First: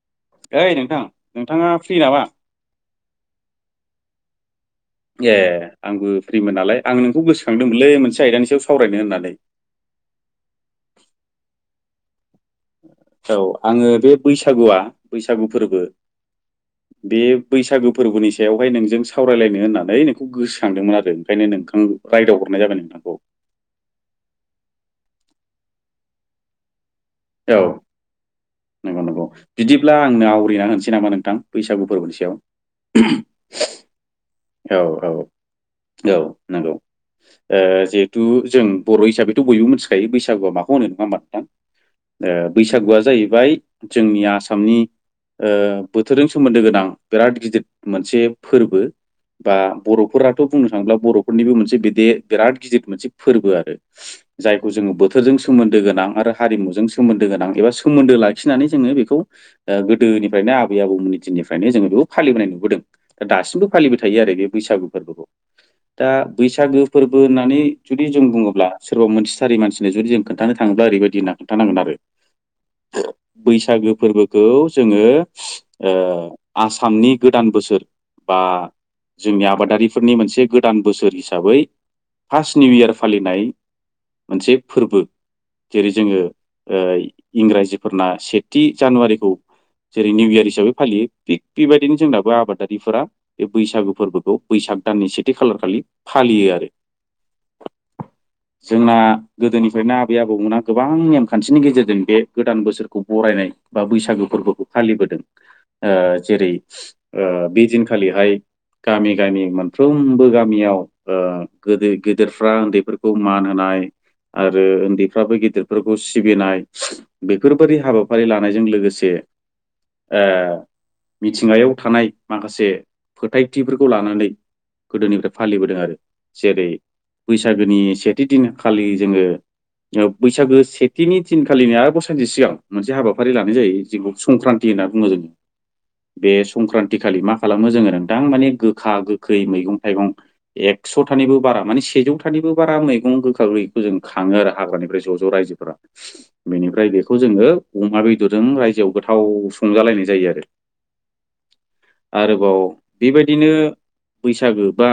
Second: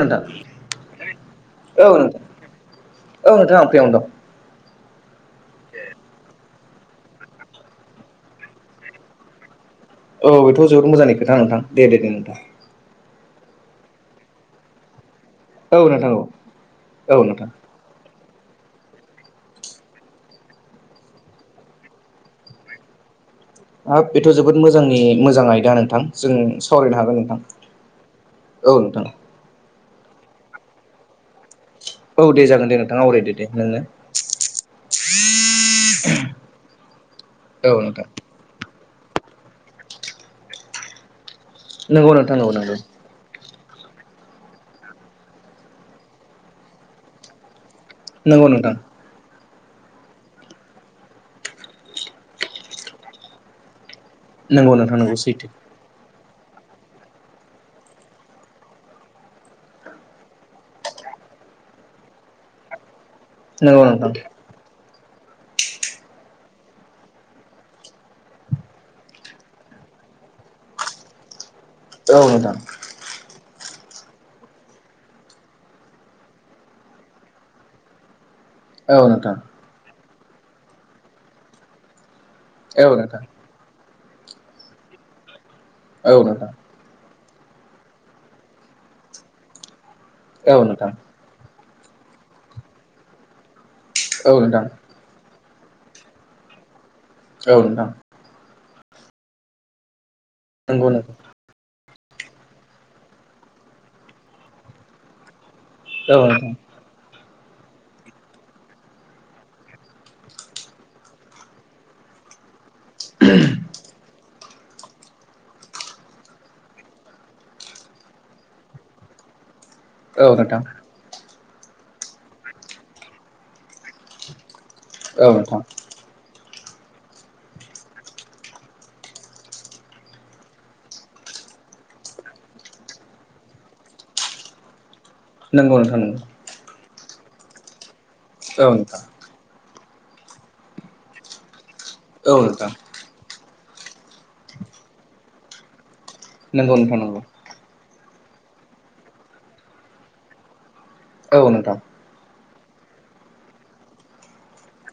नोंथां ओइ नोंथां नोंथाङा औ फ्रि नोंथां नामा? औ नोंथां आं फ्रियावनो दं। ए आंबो फ्रिमोन नालाय आं नोंखौ गोसोखांदोंमोनलै मोनसे आयदानि सायाव सावरायनो होननानै। औ बेथ' जोबोद मोजांनि खोथा नोंथां दे दे दे नोंथां। औ आङो बे बैसागुआ बैसागु फोरबो औ नोंथां औ बे औ नोंथां बैसागु फोरबोनिसा सायावहाय नोंजों सावरायलायनो होननानै नोंखौ गोसोखांदोंमोन आरो ओंखायनो नोंथां रायदाव हरनाय जाबाय नोंथांखौ। हाब बेथ' जोबोद मोजांनि मोजां आयदा नोंथां जों सावरायनो हा औ नंगौ नंगौ बिदिब्ला आंनो आवरिना होनोसै नामा नोंथां। बैसागु फोरबोनि औ सायाव दे जागोन दे नोंथां आवरायदो दे नोंनो औ औ औ नोंगौ ओ औ नोंथां जिहेथु जों बर' हिसाबैथ' बयबो मिथिखायो बैसागुआ माखौ होनो नङा मा नोंथां नंगौ नोंथां ओ नंगौ नंगौ बैसागुआ जाहैबाय जोंनि आसामनि ओ बोथोरजों सोमोन्दो गोनां बिराद गिदिर मोनसे नंगौ नोंथां फोरबो बा बर'फोराथ' बुंनो थाङोब्ला बर'फोरनिबो मोनसे बेदे बिराद गिदिर मोनसे फोरबो आरो। जायखौ नंगौ जोङो नोंथां नंगौ बोथोरजों सैथो सोमोन्दो गोनां आरो हारिमुजों सोमोन्दो गोनां एबा सोमोन्दो लाखिनानै जोङो बेखौ गोदोनिफ्रायनो आबै आबौमोननि दिन निफ्रायनो जो बेखौ फालिबोनाय नुबोदों दासिमबो नंगौ फालिबाय नोंथां थायो आरो बे बैसागु फोरबोखौ। दा बैसागो फोरबो होननानै जुदि जों बुङोब्ला सोरबा मोनथिथारि मानसिनो जुदि जों खोन्थानो थाङोब्ला ओरैबायदि होनना खोन्थानांगोन आरो औ नोंथां बैसागो फोरबोखौ जोङो ओ आसामनि गोदान बोसोर। बा औ नोंथां जोंनि आबादारिफोरनि मोनसे गोदान बोसोर हिसाबै फार्स्ट निउ औ इयार नोंथां फालिनाय मोनसे फोरबो जेरै औ जोङो नोंथां ओ इंराजिफोरना सेथि जानुवारिखौ जेरै निउ इयार औ हिसाबै नोंथां फालियो बे बेबायदिनो जोंनाबो आबादारिफोरा बे बैसागु औ फोरबोखौ नोंथां बैसाग दाननि सेथि खालार खालि फालियो आरो। औ नोंथां। जोंना गोदोनिफ्रायनो आबै आबौमोना नंगौ गोबां नोंथां नेमखान्थिनि गेजेरजों बे गोदान बोसोरखौ बरायनाय बा बैसागो फोरबोखौ फालिबोदों। ओ औ नोंथां जेरै ओ बे दिनखालिहाय गामि गामि मोनफ्रोमबो गामियाव ओ गोदो-गेदेरफ्रा उन्दै फोर खौ मान होनाय आरो उन्दैफ्राबो गिदिरफोरखौ सिबिनाय बेफोरबायदि हाबाफारि लानायजों लोगोसे औ नोथां। थिंगायाव थानाय माखासे फोथायथिफोरखौ लानानै नोंथां औ गोदोनिफ्राय नोंथां फालिबोदों आरो। जेरै बैसागोनि सेथि दिनखालि जोङो बैसागो सेथिनि थिनखालिनि आरोबाव सानसे सिगां मोनसे हाबाफारि लानाय जायो जेखौ संक्रान्ति होनना बुङो जोङो नंगौ नोंथां बे नंगौ संक्रान्ति खालि मा खालामो जोङो नोंथां माने औ नोंथां औ गोखा गोखै मैगं थाइगं एकस'थानिबो बारा मानि सेजौथानिबो नोंथां बारा मैगं गोखा गैखै जों खाङो आरो हाग्रानिफ्राय ज' ज' रायजोफोरा नंगौ बेनिफ्राय नोंथां बेखौ नंगौ जोङो अमा बे दरजों रायजोआव गोथाव संजालायनाय जायो आरो औ नोंथां आरोबाव बेबायदिनो बैसागो बा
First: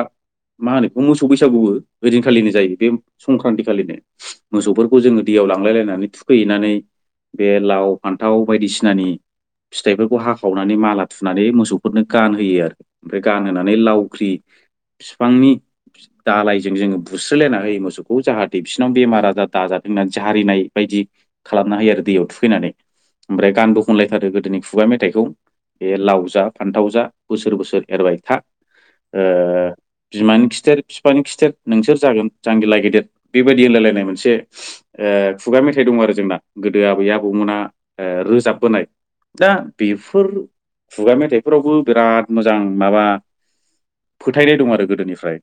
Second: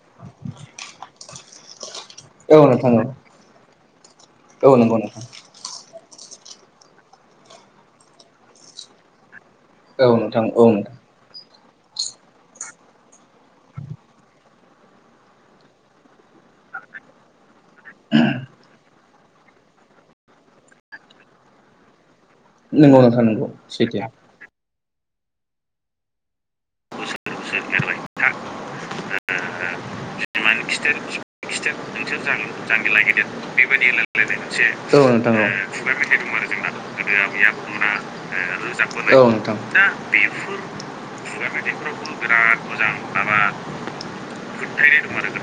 मा होनो बेखौ मोसौ बैसागुबो ओइ दिनखालिनो औ जायो बे नोंथां औ संक्रान्ति खालिनो औ नंगौ मोसौफोरखौ जोङो नोंथां दैयाव लांलायलायनानै थु खैनानै बे लाव फान्थाव बायदिसिनानि औ फिथाइफोरखौ नोंथां औ हाखावनानै नोंथां माला थुनानै मोसौफोरनो गानहोयो आरो। ओमफ्राय गानहोनानै लावख्रि बिफांनि दालायजों जोङो बुस्रोलायना होयो मोसौखौ जाहाथे बिसिरनाव बेमार आजार दाजाथों होननानै जारिनाय बाय बिदि खालामनो हायो आरो दैयाव थुखैनानै नंगौ नोंथां नंगौ ओमफ्राय गानबो सैथो खनलायथारो गोदोनि खुगा मेथ थाइखौ बे लाव जा फान्थाव जा बोसोर बोसोर एरबाय था ओ बिमानि खि थेर बिफानि खिथेर नोंसोर जागोन जांगिलाइ गेदेर बेबायदि होनलायलायनाय मोनसे औ ओ नोंथां खुगा मेथाइ दं आरो जोंना गोदो आबै आबौमोना ओ रोजाबबोनाय दा नोंथां बेफोर खुगा मेथाइफोरावबो बिराद मोजां माबा फोथायनाय दं आरो गोदोनिफ्राय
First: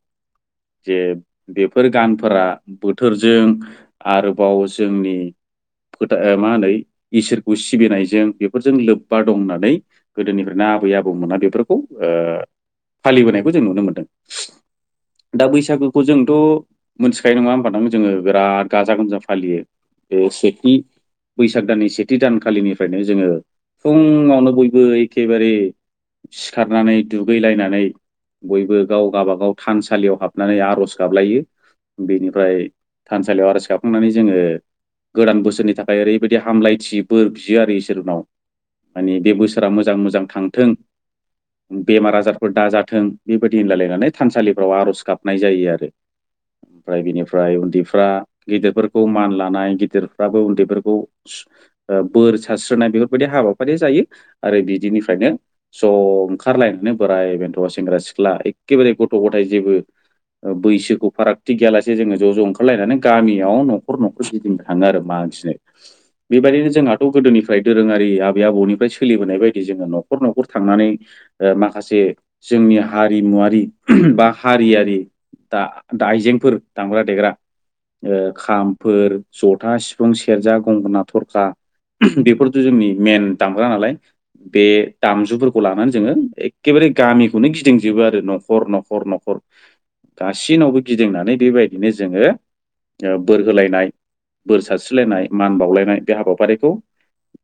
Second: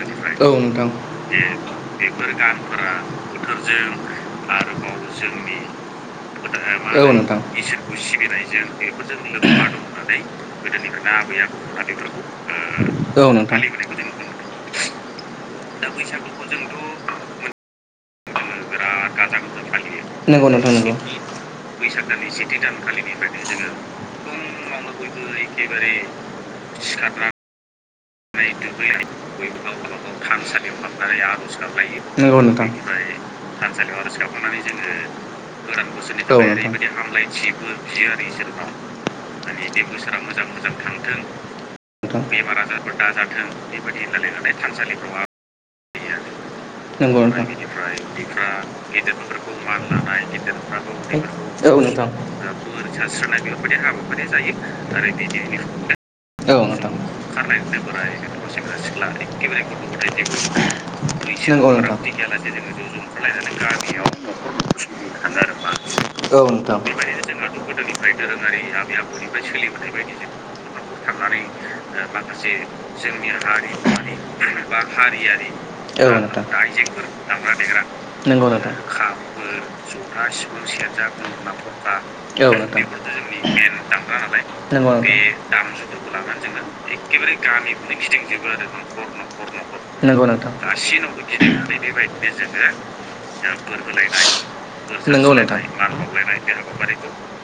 जे बेफोर गानफोरा बोथोरजों आरोबावजों जोंनि फोथा मा होनो इसोरखौ सिबिनायजों बेफोरजों लोब्बा दं होननानै गोदोनिफ्रायनो आबै आबौ मोना बेफोरखौ फालिबोनायखौ जों नुनो मोनदों। दा बैसागोखौ जोंथ' मोनथिखायो नङा होमबा नोंथां जोङो बिराद गाजा गोमजा फालियो। बे नोंगौ सेथि नोंथां नोंगौ। बैसाग दाननि सेथि दानखालिनिफ्रायनो जोङो फुंङावनो बयबो एखेबारे सिखारनानै दुगैलायनानै [unintelligible] बयबो गाबागाव गाव थानसालियाव गावबागाव हाबनानै थानसालियाव आर'ज हाबनानै गाबलायो आर'ज गाबलायो नोंगौ बेनिफ्राय नोंथां बेनिफ्राय आर'ज थानसालियाव गाबखांनानै आरज जोङो गाबखांनानै जोङो गोदान बोसोरनि गोदान थाखाय बोसोरनि ओरैबायदि औ नोंथां ओरैबायदि हामलायथि बोर बियो आरो हामलायथिबो इसोरनाव बियो। [unintelligible] माने बे बोसोरा मोजां मोजां थांथों बेमार आजारफोर दाजा थों बेबायदि होनलायलायनानै थानसालिफ्राव आर'ज गाबनाय जायो आरो। ओमफ्राय बिनिफ्राय उन्दैफ्रा गिदिरफोरखौ मान लानाय गिदिरफ्राबो उन्दैफोरखौ बोर सारस्रोननाय बेफोरबायदि हाबाफारि जायो आरो बिदिनिफ्रायनो ज अ औ ओंखारलायनानै बोराय बेन्थ' सें सेंग्रा सिख्ला एखेबारे गथ' गथाय जेबो बैसोखौ फारागथि गैयालासे जोङो ज' ज ओखारलायना गामियाव न'खर न'खर गिदिंनो थाङो आरो मागिनो थाङो आरो बेबायदिनो मा जोंहाथ' गोदोनिफ्राय दोरों आरि आबै आबौनिफ्राय सोलिबोनाय बायदि जोङो न'खर न'खर थांनानै ओ माखासे जोंनि हारिमुवारि बा हारियारि दा दा आइजेंफोर दामग्रा देग्रा ओ खामफोर जथा, सिफुं, सेरजा, गंगा, थरखा बेफोरथ' जों नि मेन दामग्रा नालाय बे दामजुफोरखौ लानानै जोङो एखेबारे गामिखौ नो गिदिंजोबो आरो न'खर न'खर न'खर नंगौ नोंथां। गासिनावबो गिदिंनानै बेबायदिनो जोङो ओ बोर होलायनाय बोर सारस्रिलायनाय मान बावलायनाय बे हाबाफारिखौ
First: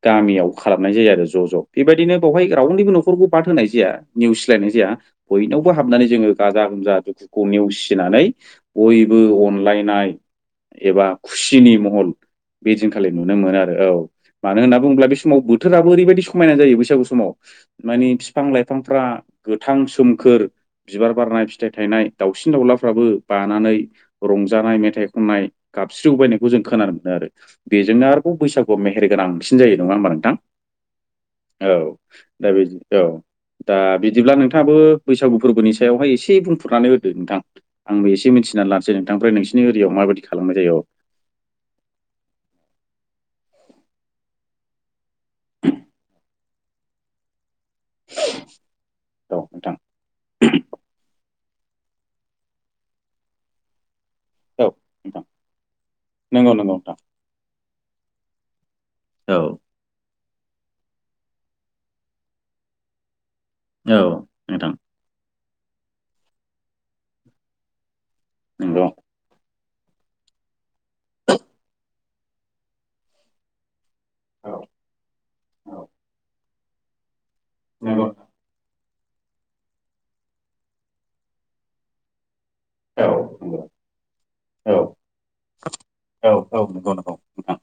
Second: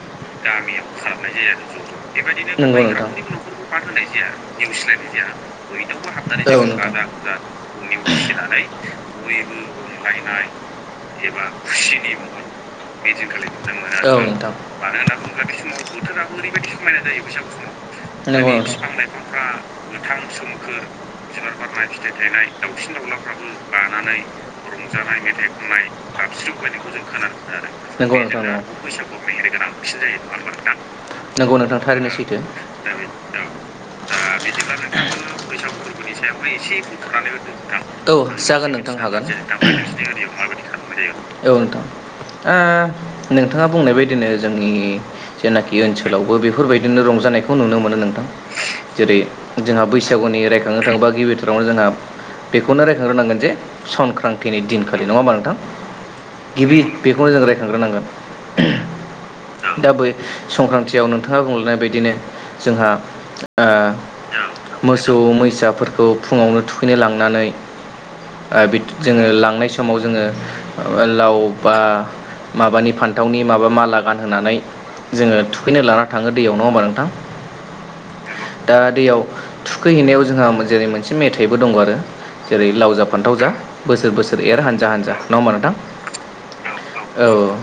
गामियाव खालामनाय जायो आरो ज' ज' बेबायदिनो बेवहाय रावनिबो न'खरखौ बाद होनाय जाया नेवसिला लायनाय जाया बयनावबो हाबनानै जोङो गाजा गोमजा दुखुखौ नेवसिनानै बयबो अन गायनाय एबा खुसिनि महल बेदिनखालि नुनो मोनो आरो औ मानो होनना बुङोब्ला बे समाव बोथोराबो ओरैबायदि समायना जायो बैसागु समाव मानि बिफां लाइफांफ्रा गोथां सोमखोर बिबार बारनाय फिथाइ थायनाय दाउसिन दाउलाफ्राबो बानानै रंजानाय मेथाइ खननाय गाबस्रिव बायनायखौ जों खोनानो मोनो आरो बेजोंनो आरोबाव बैसागुआव मेहेरगोन गोनांसिन जायो, नङा होमबा नोंथां? नंगौ नोंथां औ थारैनो सैथो। दा बेदि औ दा आ बिदिब्ला नोंथाङाबो बैसागु फोरबोनि सायावहाय एसे बुंफुरनानै होदो नोंथां। आंबो औ एसे मिथिनानै जागोन ला मोसौ नोंथां हागोन औ नोंथांनिफ्राय नोंसिनि एरियाव माबायदि खालामनाय जायो औ। नोंथां ओ नोंथाङा बुंनाय बादिनो जोंनि जेनाखि ओनसोलावबो बेफोरबायदिनो रंजानायखौ खौ नुनो मोनो नोंथां। जेरै औ नोंथां जोंहा बैसागुनि रायखांनो थाङोबा गिबि थारावनो जोंहा बेखौनो रायखांग्रोनांगोन जे सं क्रांतिनि दिनखालि, नङा होमबा नोंथां? नंगौ नंगौ गिबि नोंथां बेखौनो जों रायखांग्रोनांगोन। औ दा बै संक्रान्तियाव नोंथाङा बुंलांनाय बायदिनो जोंहा ओ औ नोंथां मोसौ मैसाफोरखौ फुङावनो थुखैनो लांनानै ओ बिद नंगौ जोङो लांनाय समाव जोङो लाव बा माबानि फान्थावनि माबा माला औ गानहोनानै जोङो थुखैनो औ लाना थाङो दैयाव नङा होमबा नोंथां? [unintelligible] दा दैयाव थुखैहैनायाव जोंहा जेरै मोनसे मेथाइबो दं आरो। जेरै लाव जा औ फान्थाव जा नंगौ बोसोर बोसोर एर औ हानजा हानजा नङा होमबा नोंथां? औ औ नंगौ नंगौ औ नोंथां।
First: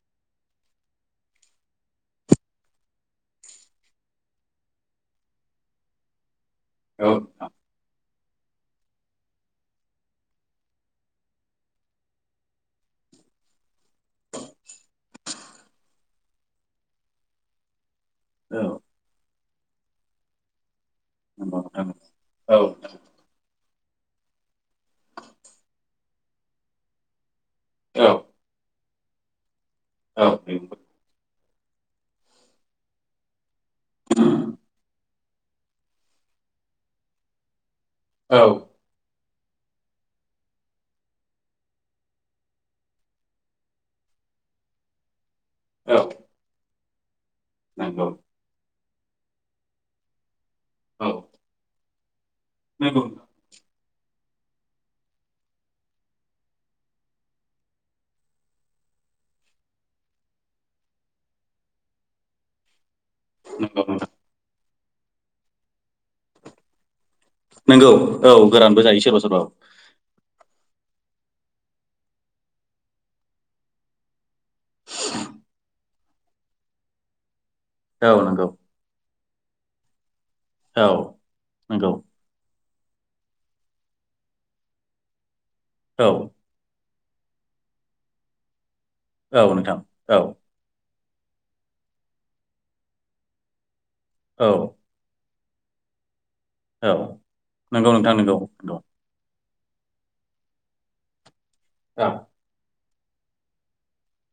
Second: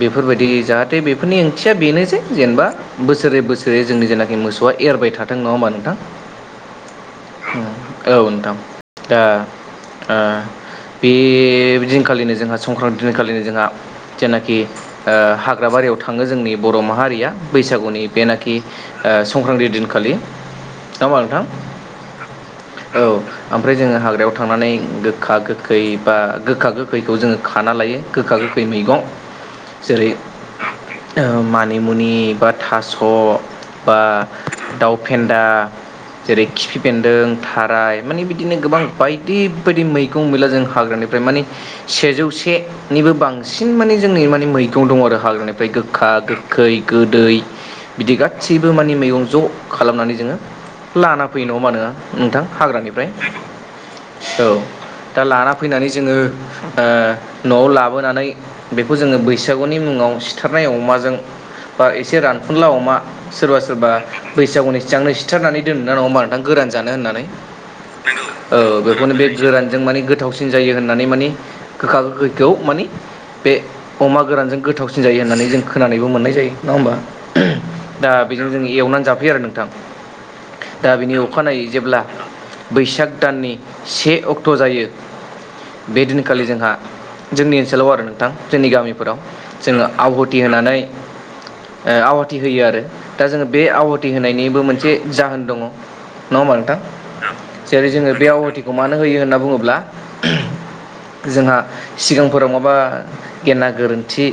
बेफोरबायदि जाहाथे बेफोरनि ओंथिया बेनोसै जेनेबा बोसोरे बोसोरे जोंनि जेनाखि मोसौ आ एरबाय थाथों नङा होमबा नोंथां? औ नोंथां औ नोंथां। दा ओ बे दिनखालिनो जोंहा संक्रान्ति दिनखालिनो जोंहा जेनाखि ओ हाग्रा बा रियाव थाङो जोंनि बर' माहारिया। बैसागुनि जेनाखि औ संक्रान्ति दिनखालि। नामा नोंथां? औ। ओमफ्राय जोङो हाग्रायाव थांनानै गोख्खा गोख्खै बा गोखा गोखैखौ जोङो खाना लायो औ गोखा गोखै मैगं। जेरै मानिमुनि बा थास' बा दाउ फेन्दा जेरै खिफिफेन्दों थाराय माने औ बिदिनो गोबां बाय दि बायदि मैगं गैला जों हाग्रानिफ्राय माने सेजौ सेनिबो बांसिन माने जोंनि माने मैगं दं आरो हाग्रानि फ्राय औ गोख्खा गोख्खै गोदै नंगौ बिदि गास्सैबो माने मैगं ज' खालामनानै जोङो औ लाना फैयो नङा मा न नोंथां नंगौ हाग्रानिफ्राय औ। दा लाना फैनानै जोङो ओ न'आव लाबोनानै बेखौ जोङो बैसागुनि मुं मुङाव सिथारनाय अमाजों बा एसे रानफुनला अमा सोरबा नंगौ सोरबा नोंथां बैसागुनि सिगांनो सिथारनानै दोनोना नङा होमबा नोंथां गोरान जानो होननानै। नंगौ औ गोरानबो जायो बेखौनो सोरबा बे सोरबा गोरानजों माने गोथावसिन जायो होननानै माने गोखा गोखैखौ माने बे अमा गोरानजों गोथावसिन जायो होननानै जों खोनानोबो मोननाय जायो, नङा होमबा? दा औ नंगौ बेजों जों एवनानै जाफैयो आरो नोंथां। औ दा बिनि अखानायै नंगौ जेब्ला बैसाग दाननि से अक्ट' जायो बे औ दिनखालि जोंहा जोंनि ओनसोलाव आरो नोंथां जोंनि गामिफोराव औ नोंथां जोङो औ आवहुथि होनानै आवाथि होयो आरो दा जोङो बे आवाथि औ होनायनिबो मोनसे जाहोन दङ। नङा होमबा नोंथां? औ जेरै नंगौ जोङो नोंथां बे नंगौ आवाथिखौ नंगौ मानो होयो होनना बुङोब्ला ब्ला जोंहा औ सिगांफोराव माबा गेना गोरोन्थि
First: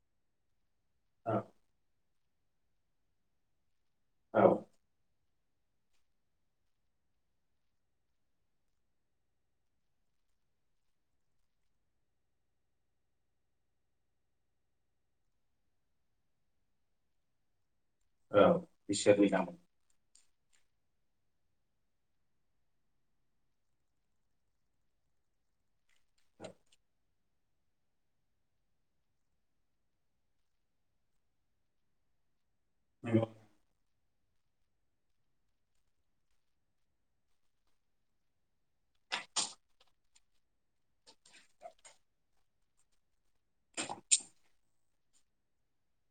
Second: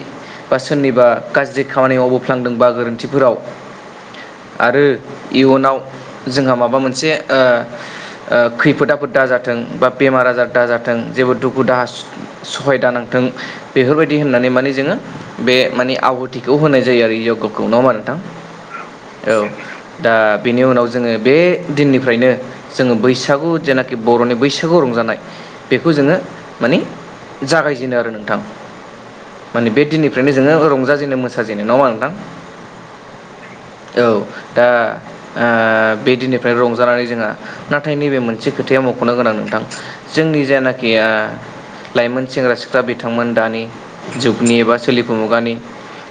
बा सोरनिबा औ गाज्रि खामानि मावबो फ्लांदोंबा गोरोन्थिफोराव औ आरो इयुनाव जोंहा माबा मोनसे ओ खैफोद आफोद दा जाथों बा बेमार आजार दाजाथों जेबो दुखु दाहा स-सहाय दा नांथों बेफोरबायदि होननानै माने जोङो बे माने आहुथिखौ होनाय जायो आरो यगखौ नङा होमबा नो औ बिसे औ दा बेनि उनाव जोङो बे दिननिफ्रायनो जोङो बैसागु जेनाखि बर'नि बैसागु रंजानाय। ज बेखौ जोङो मानिे जागायजेनो आरो नोंथां माने बे दिननिफ्रायनो जोङो रंजाजेननो मोसाजेननाय नङा नोंथां। औ। औ दा बे दिननिफ्राय रंजानानै जोंहा नाथाय नैबे मोनसे खोथाया। मख'नो गोनां नोंथां जोंनि जायनाखि लाइमोन सेंग्रा सिख्ला बिथांमोन दानि जुगनि एबा सोलिफु मुगानि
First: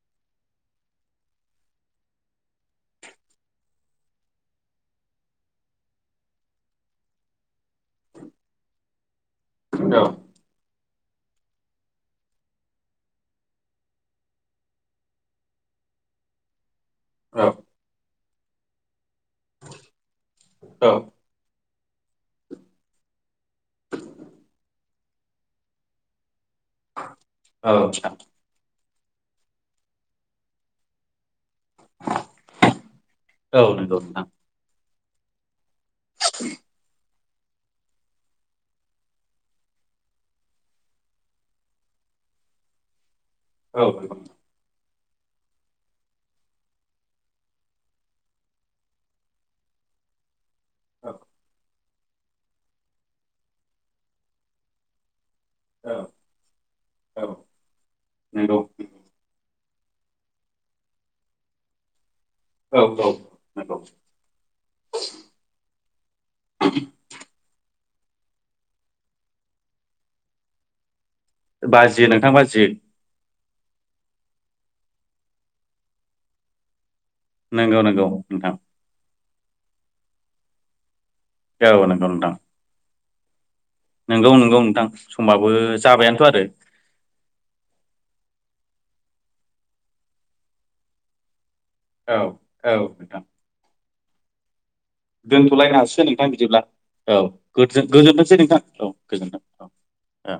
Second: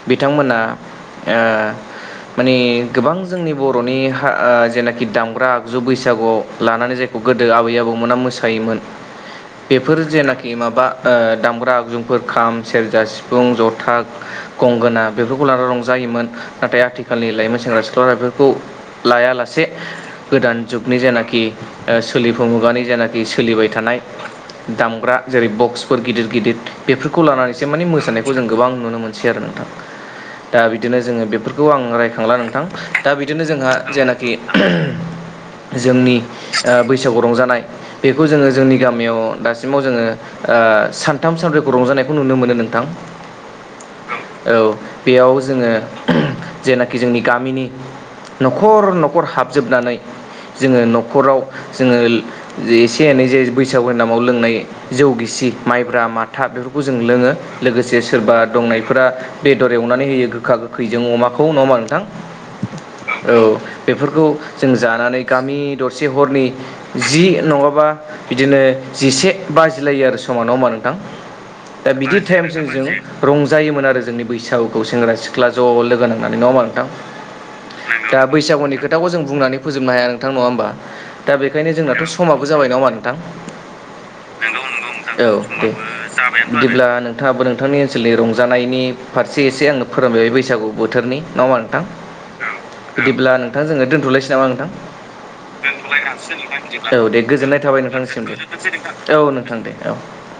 बिथांमोना माने गोबां जोंनि बर'नि ह जेनाखि दामग्रा आगजु बैसागुआव लानानै जायखौ गोदो आबै आबौमोना मोसायोमोन। औ बेफोर जेनाखि माबा दामग्रा आगजुफोर खाम सेरजा सिफुं जथा गंगोना बेफोरखौ लानानै रंजायो। मोन नाथाय आथि। आथिखालनि लाइमोन सेंग्रा सिख्लाफोरखौ लायालासे गोदान औ जुगनि जेनाखि सोलिफु मुगानि जेनाखि सोलिबाय थानाय दामग्रा जेरै बक्सफोर गिदिर गिदिर बे लानानैसो माने मोसानायखौ जों गोबां नुनो मोनसै आरो नोंथां दा बिदिनो जोङो बेफोरखौ आं आ रायखांला नोंथां दा बिदिनो औ जोंहा नोंथां जेनाखि जोंनि बै बैसागु रंजानाय बेखौ जोङो जोंनि गामियाव दासिमाव जोङो सानथाम सानब्रैखौ रंजानाय खौ नुनो मोनो नोंथां। औ। औ बेयाव जोङो जेनाखि जोंनि गामिनि न'खर न'खर हाबजोबनानै। जोङो नंगौ न'खराव जोङो एसे एनै जे बैसागुनि नामाव लोंनाय जौ गिसि। माइब्रा माथा बेफोरखौ जों औ लोङो लोगोसे लोगोसे सोरबा नंगौ दंनायफोरा बेदर एवनानै होयो गोखा गोखैजों अमाखौ नङोमा नोंथां औ औ। नंगौ बेफोरखौ जों जानानै गामि दरसे हरनि जि नङाब्ला बिदिनो जिसे बाजिलायो आरो समान नङा होमबा नोंथां? दा बाजियो बिदि नोंथां टाइमजोंम बाजियो जों रंजायोमोन आरो जोंनि बैसागुखौ सेंग्रा सिख्ला ज' लोगो नां होननानै नङा होमा नोंथां नंगौ नंगौ दा नोंथां बैसागुनि खोथाखौ जों बुंनानै फोजोबनो हाया। नोंथां नङा होमबा दा बेखायनो औ जोंनाथ' नंगौ नोंथां समाबो जाबाय नामा नोंथां? नंगौ नंगौ नोंथां औ समाबो दे जाबायानोथ' आरो बिदिब्ला नोंथाङाबो नोंथांनि ओनसोलनि रंजानाय फनायनि फारसे एसे आङो फोरोंबायबाय बैसागु बोथोरनि मा मा? नोंथां औ औ बिदिब्ला नोंथां जोङो दोन्थ'लायसै नामा नोंथां? दोनथ'लायनो हासिगोन नोंथां बिदिब्ला औ दे गोजोननाय थाबाय नोंथांनिसिमबो औ नोंथां दे औ। औ।